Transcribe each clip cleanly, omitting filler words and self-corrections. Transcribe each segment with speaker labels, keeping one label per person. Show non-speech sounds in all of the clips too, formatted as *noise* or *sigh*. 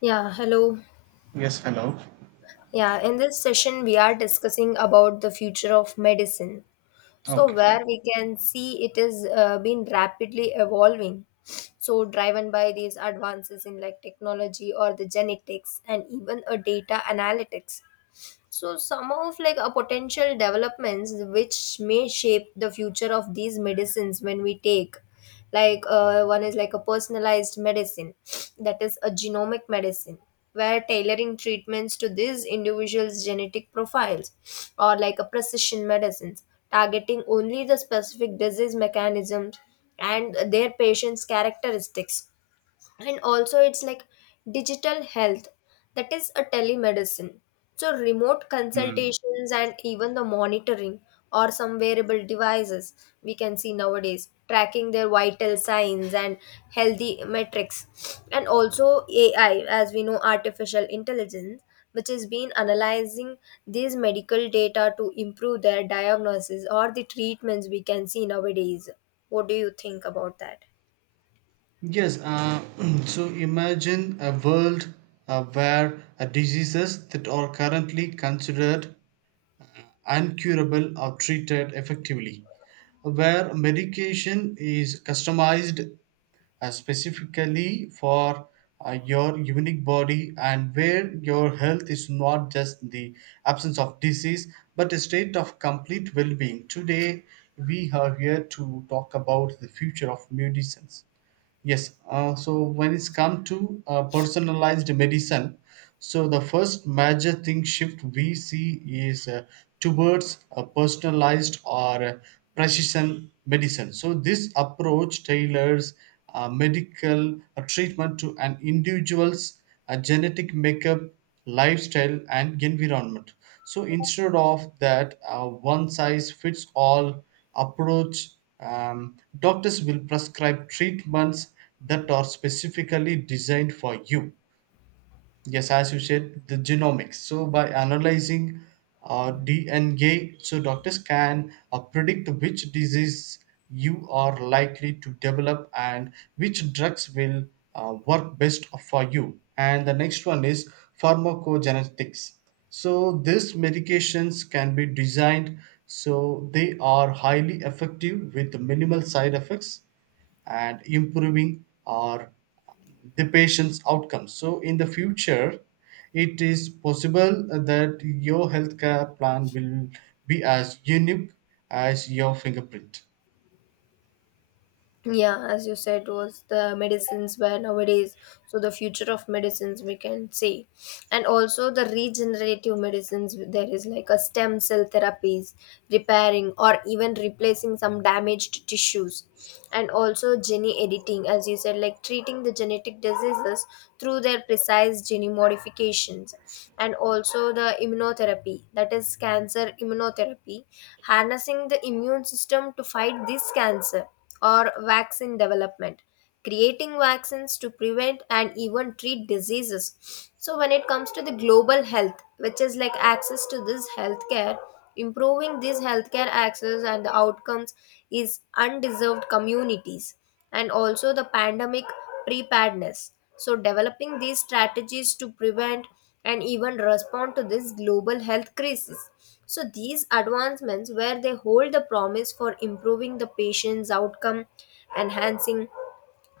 Speaker 1: Yeah, hello.
Speaker 2: Yes, hello.
Speaker 1: Yeah, in this session, we are discussing about the future of medicine. So,
Speaker 2: Okay, fine.
Speaker 1: where we can see it is been rapidly evolving. So, driven by these advances in like technology or the genetics and even a data analytics. So some of like a potential developments which may shape the future of these medicines when we take like one is like a personalized medicine, that is a genomic medicine, where tailoring treatments to these individuals genetic profiles or like a precision medicines targeting only the specific disease mechanisms and their patients characteristics. And also it's like digital health, that is a telemedicine, so remote
Speaker 2: Mm.
Speaker 1: consultations and even the monitoring, or some wearable devices we can see nowadays tracking their vital signs and healthy metrics, and also ai, as we know, artificial intelligence, which has been analyzing these medical data to improve their diagnosis or the treatments we can see nowadays. What do you think about that?
Speaker 2: Yes, uh, *clears throat* so imagine a world where diseases that are currently considered uncurable are treated effectively, where medication is customized specifically for your unique body, and where your health is not just the absence of disease but a state of complete well-being. Today we are here to talk about the future of medicines. Yes. So when it's come to personalized medicine, so the first major thing shift we see is towards a personalized or precision medicine. So this approach tailors medical treatment to an individual's genetic makeup, lifestyle and environment. So instead of that one size fits all approach, doctors will prescribe treatments that are specifically designed for you. Yes, as you said, the genomics. So by analyzing DNA, so doctors can predict which disease you are likely to develop and which drugs will work best for you. And the next one is pharmacogenetics. So these medications can be designed so they are highly effective with minimal side effects, and improving or the patient's outcomes. So, in the future, it is possible that your healthcare plan will be as unique as your fingerprint.
Speaker 1: Yeah, as you said was the medicines where nowadays, so the future of medicines we can say. And also the regenerative medicines, there is like a stem cell therapies repairing or even replacing some damaged tissues, and also gene editing, as you said, like treating the genetic diseases through their precise gene modifications, and also the immunotherapy, that is cancer immunotherapy, harnessing the immune system to fight this cancer, or vaccine development, creating vaccines to prevent and even treat diseases. So when it comes to the global health, which is like access to this healthcare, improving this healthcare access and the outcomes is undeserved communities, and also the pandemic preparedness, so developing these strategies to prevent and even respond to this global health crisis. So, these advancements, where they hold the promise for improving the patient's outcome, enhancing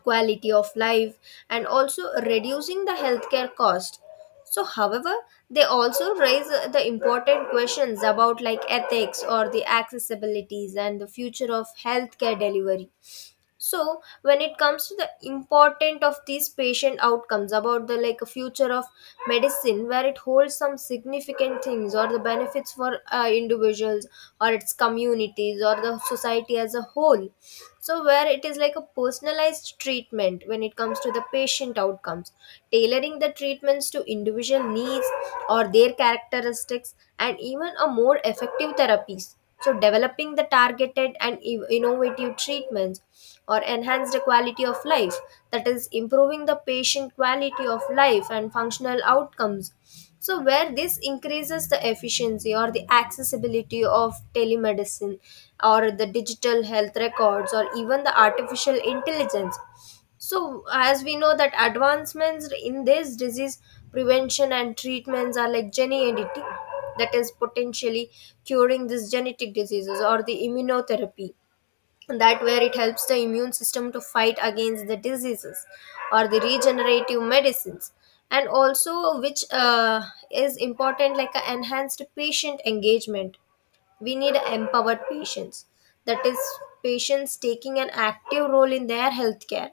Speaker 1: quality of life, and also reducing the healthcare cost. So however, they also raise the important questions about like ethics or the accessibilities and the future of healthcare delivery. So when it comes to the important of these patient outcomes about the like future of medicine, where it holds some significant things or the benefits for individuals or its communities or the society as a whole. So where it is like a personalized treatment when it comes to the patient outcomes, tailoring the treatments to individual needs or their characteristics, and even a more effective therapies, so developing the targeted and innovative treatments or enhance the quality of life, that is improving the patient quality of life and functional outcomes. So where this increases the efficiency or the accessibility of telemedicine or the digital health records or even the artificial intelligence. So, as we know that advancements in this disease prevention and treatments are like gene editing, that is potentially curing these genetic diseases, or the immunotherapy, that where it helps the immune system to fight against the diseases, or the regenerative medicines. And also which is important like a enhanced patient engagement. We need empowered patients, that is patients taking an active role in their healthcare,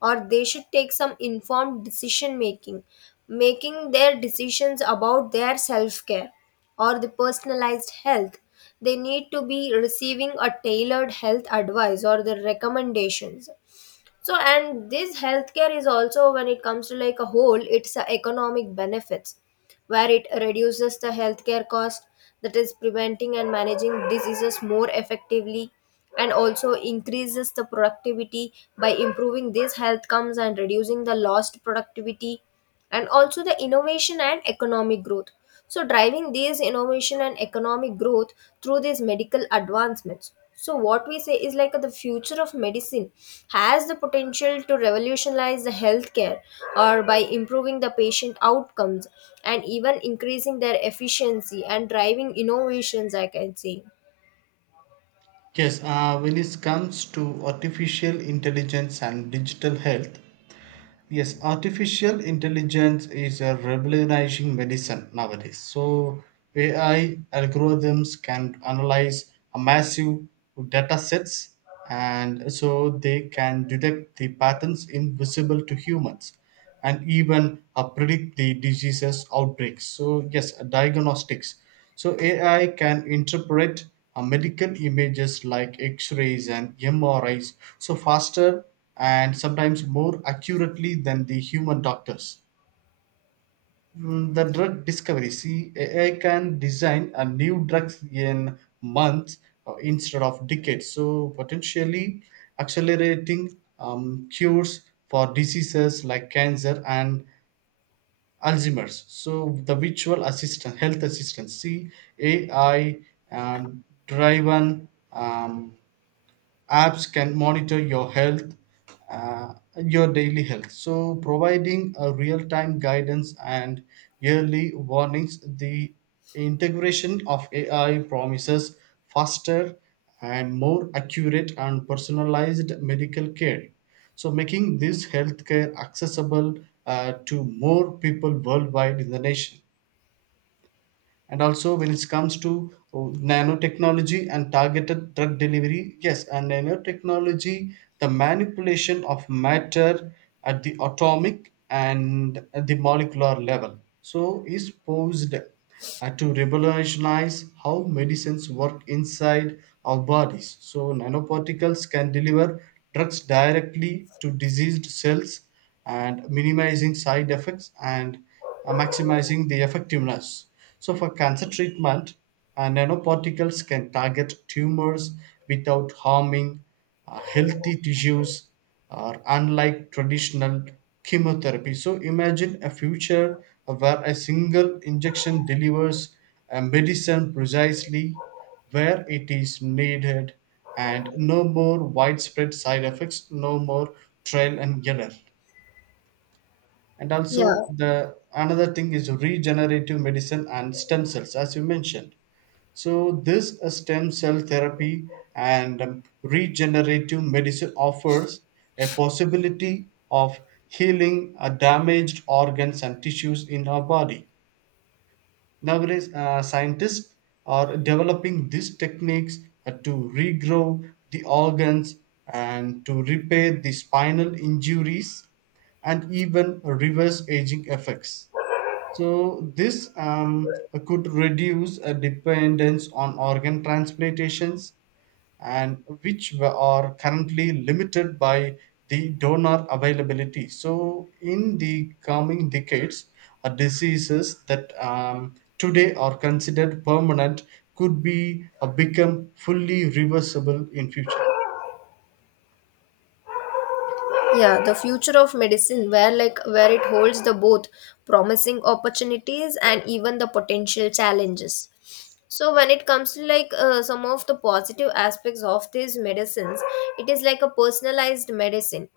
Speaker 1: or they should take some informed decision making, making their decisions about their self care or the personalized health. They need to be receiving a tailored health advice or the recommendations. So and this healthcare is also when it comes to like a whole it's a economic benefits, where it reduces the healthcare cost, that is preventing and managing diseases more effectively, and also increases the productivity by improving these health comes and reducing the lost productivity, and also the innovation and economic growth, so driving these innovation and economic growth through these medical advancements. So what we say is like the future of medicine has the potential to revolutionize the healthcare or by improving the patient outcomes and even increasing their efficiency and driving innovations, I can say.
Speaker 2: Yes, when it comes to artificial intelligence and digital health, yes, artificial intelligence is a revolutionizing medicine nowadays. So AI algorithms can analyze a massive data sets, and so they can detect the patterns invisible to humans and even predict the diseases outbreaks. So yes, diagnostics. So AI can interpret medical images like X-rays and MRIs so faster and sometimes more accurately than the human doctors. Mm. The drug discovery. See, AI can design a new drugs in months instead of decades. So potentially accelerating cures for diseases like cancer and Alzheimer's. So the virtual assistant, health assistant, CAI, uh, driven apps can monitor your health, your daily health, so providing a real-time guidance and yearly warnings. The integration of AI promises faster and more accurate and personalized medical care, so making this healthcare accessible to more people worldwide in the nation. And also when it comes to oh, nanotechnology and targeted drug delivery, yes, and nanotechnology, the manipulation of matter at the atomic and at the molecular level, so is posed to revolutionize how medicines work inside our bodies. So nanoparticles can deliver drugs directly to diseased cells, and minimizing side effects and maximizing the effectiveness. So, for cancer treatment, nanoparticles can target tumors without harming healthy tissues, or unlike traditional chemotherapy. So, imagine a future where a single injection delivers a medicine precisely where it is needed, and no more widespread side effects, no more trial and error. And
Speaker 1: Yeah,
Speaker 2: also the another thing is regenerative medicine and stem cells, as you mentioned. So this stem cell therapy and regenerative medicine offers a possibility of healing damaged organs and tissues in our body. Nowadays, scientists are developing these techniques to regrow the organs and to repair the spinal injuries and even reverse aging effects. So, this could reduce a dependence on organ transplantations, and are currently limited by the donor availability. So, in the coming decades, diseases that today are considered permanent could be become fully reversible in future.
Speaker 1: yeah, the future of medicine where like where it holds the both promising opportunities and even the potential challenges. So when it comes to like some of the positive aspects of these medicines, it is like a personalized medicine,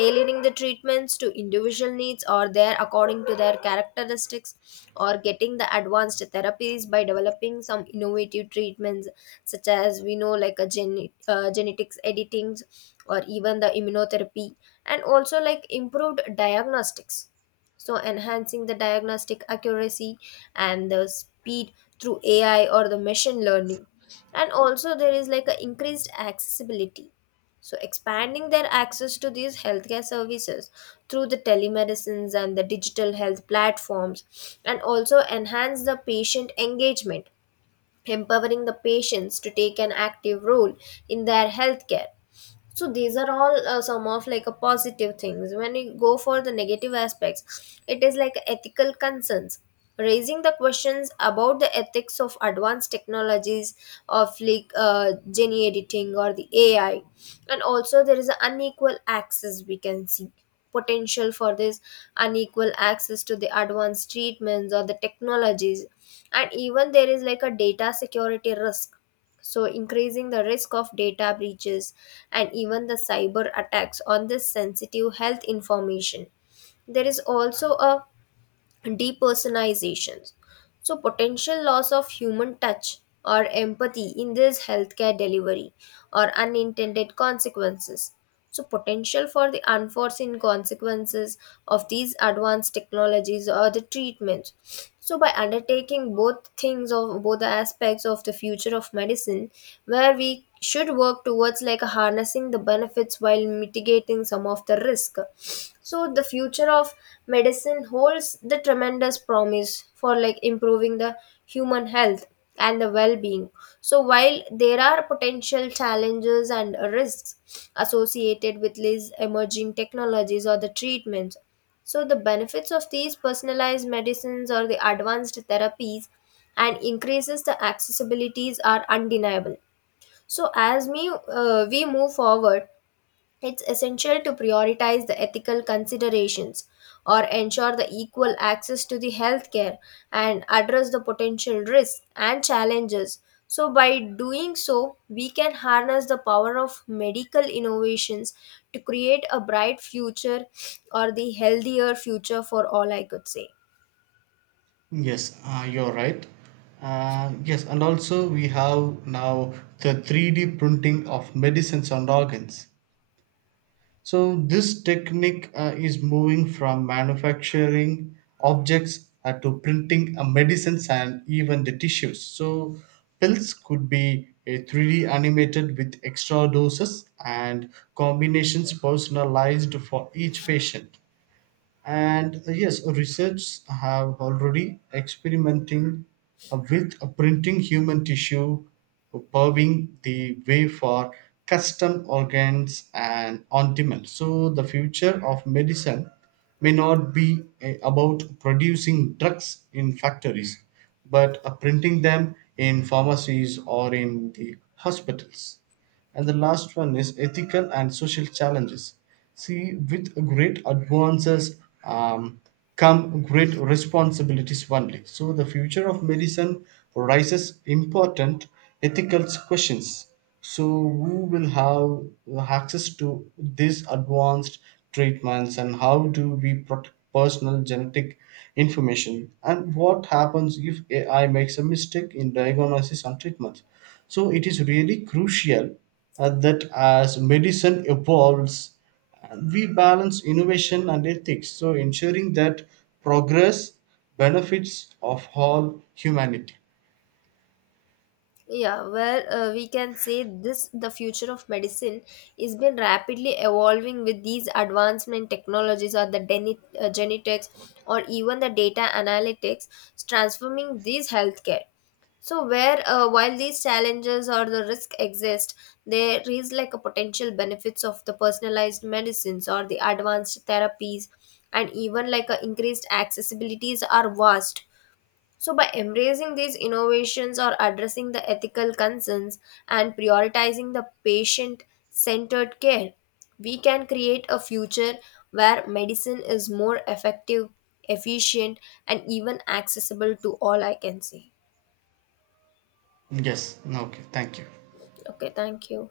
Speaker 1: tailoring the treatments to individual needs or their according to their characteristics, or getting the advanced therapies by developing some innovative treatments, such as we know like a genetics editings or even the immunotherapy, and also like improved diagnostics, so enhancing the diagnostic accuracy and the speed through ai or the machine learning, and also there is like a increased accessibility, so expanding their access to these healthcare services through the telemedicines and the digital health platforms, and also enhance the patient engagement, empowering the patients to take an active role in their healthcare. So these are all some of like a positive things. When you go for the negative aspects, it is like ethical concerns, raising the questions about the ethics of advanced technologies of like gene editing or the ai, and also there is an unequal access we can see, potential for this unequal access to the advanced treatments or the technologies, and even there is like a data security risk, so increasing the risk of data breaches and even the cyber attacks on this sensitive health information. There is also a depersonalizations. So, potential loss of human touch or empathy in this healthcare delivery, or unintended consequences. So, potential for the unforeseen consequences of these advanced technologies or the treatments. So, by undertaking both things of both the aspects of the future of medicine, where we should work towards like harnessing the benefits while mitigating some of the risk. So the future of medicine holds the tremendous promise for like improving the human health and the well-being. So while there are potential challenges and risks associated with these emerging technologies or the treatments, so the benefits of these personalized medicines or the advanced therapies and increases the accessibilities are undeniable. So, as me, we move forward, it's essential to prioritize the ethical considerations or ensure the equal access to the healthcare and address the potential risks and challenges. So, by doing so, we can harness the power of medical innovations to create a bright future or the healthier future for all, I could say.
Speaker 2: Yes, you're right. Yes, and also we have now the 3D printing of medicines and organs. So this technique is moving from manufacturing objects to printing medicines and even the tissues. So pills could be a 3D animated with extra doses and combinations personalized for each patient. And yes, research have already experimenting with printing human tissue, paving the way for custom organs and on demand. So the future of medicine may not be about producing drugs in factories but printing them in pharmacies or in the hospitals. And the last one is ethical and social challenges. See, with great advances um, come great responsibilities only. So, the future of medicine raises important ethical questions. So, who will have access to these advanced treatments, and how do we protect personal genetic information? And what happens if AI makes a mistake in diagnosis and treatment? So it is really crucial that as medicine evolves, we balance innovation and ethics, so ensuring that progress benefits of all humanity.
Speaker 1: Yeah, where we can say this the future of medicine is been rapidly evolving with these advancement technologies or the genetics or even the data analytics transforming these healthcare. So where while these challenges or the risk exist, there is like a potential benefits of the personalized medicines or the advanced therapies, and even like a increased accessibilities are vast. So, by embracing these innovations or addressing the ethical concerns and prioritizing the patient centered care, we can create a future where medicine is more effective, efficient, and even accessible to all. I can say.
Speaker 2: Yes, okay, thank you.
Speaker 1: Okay, thank you.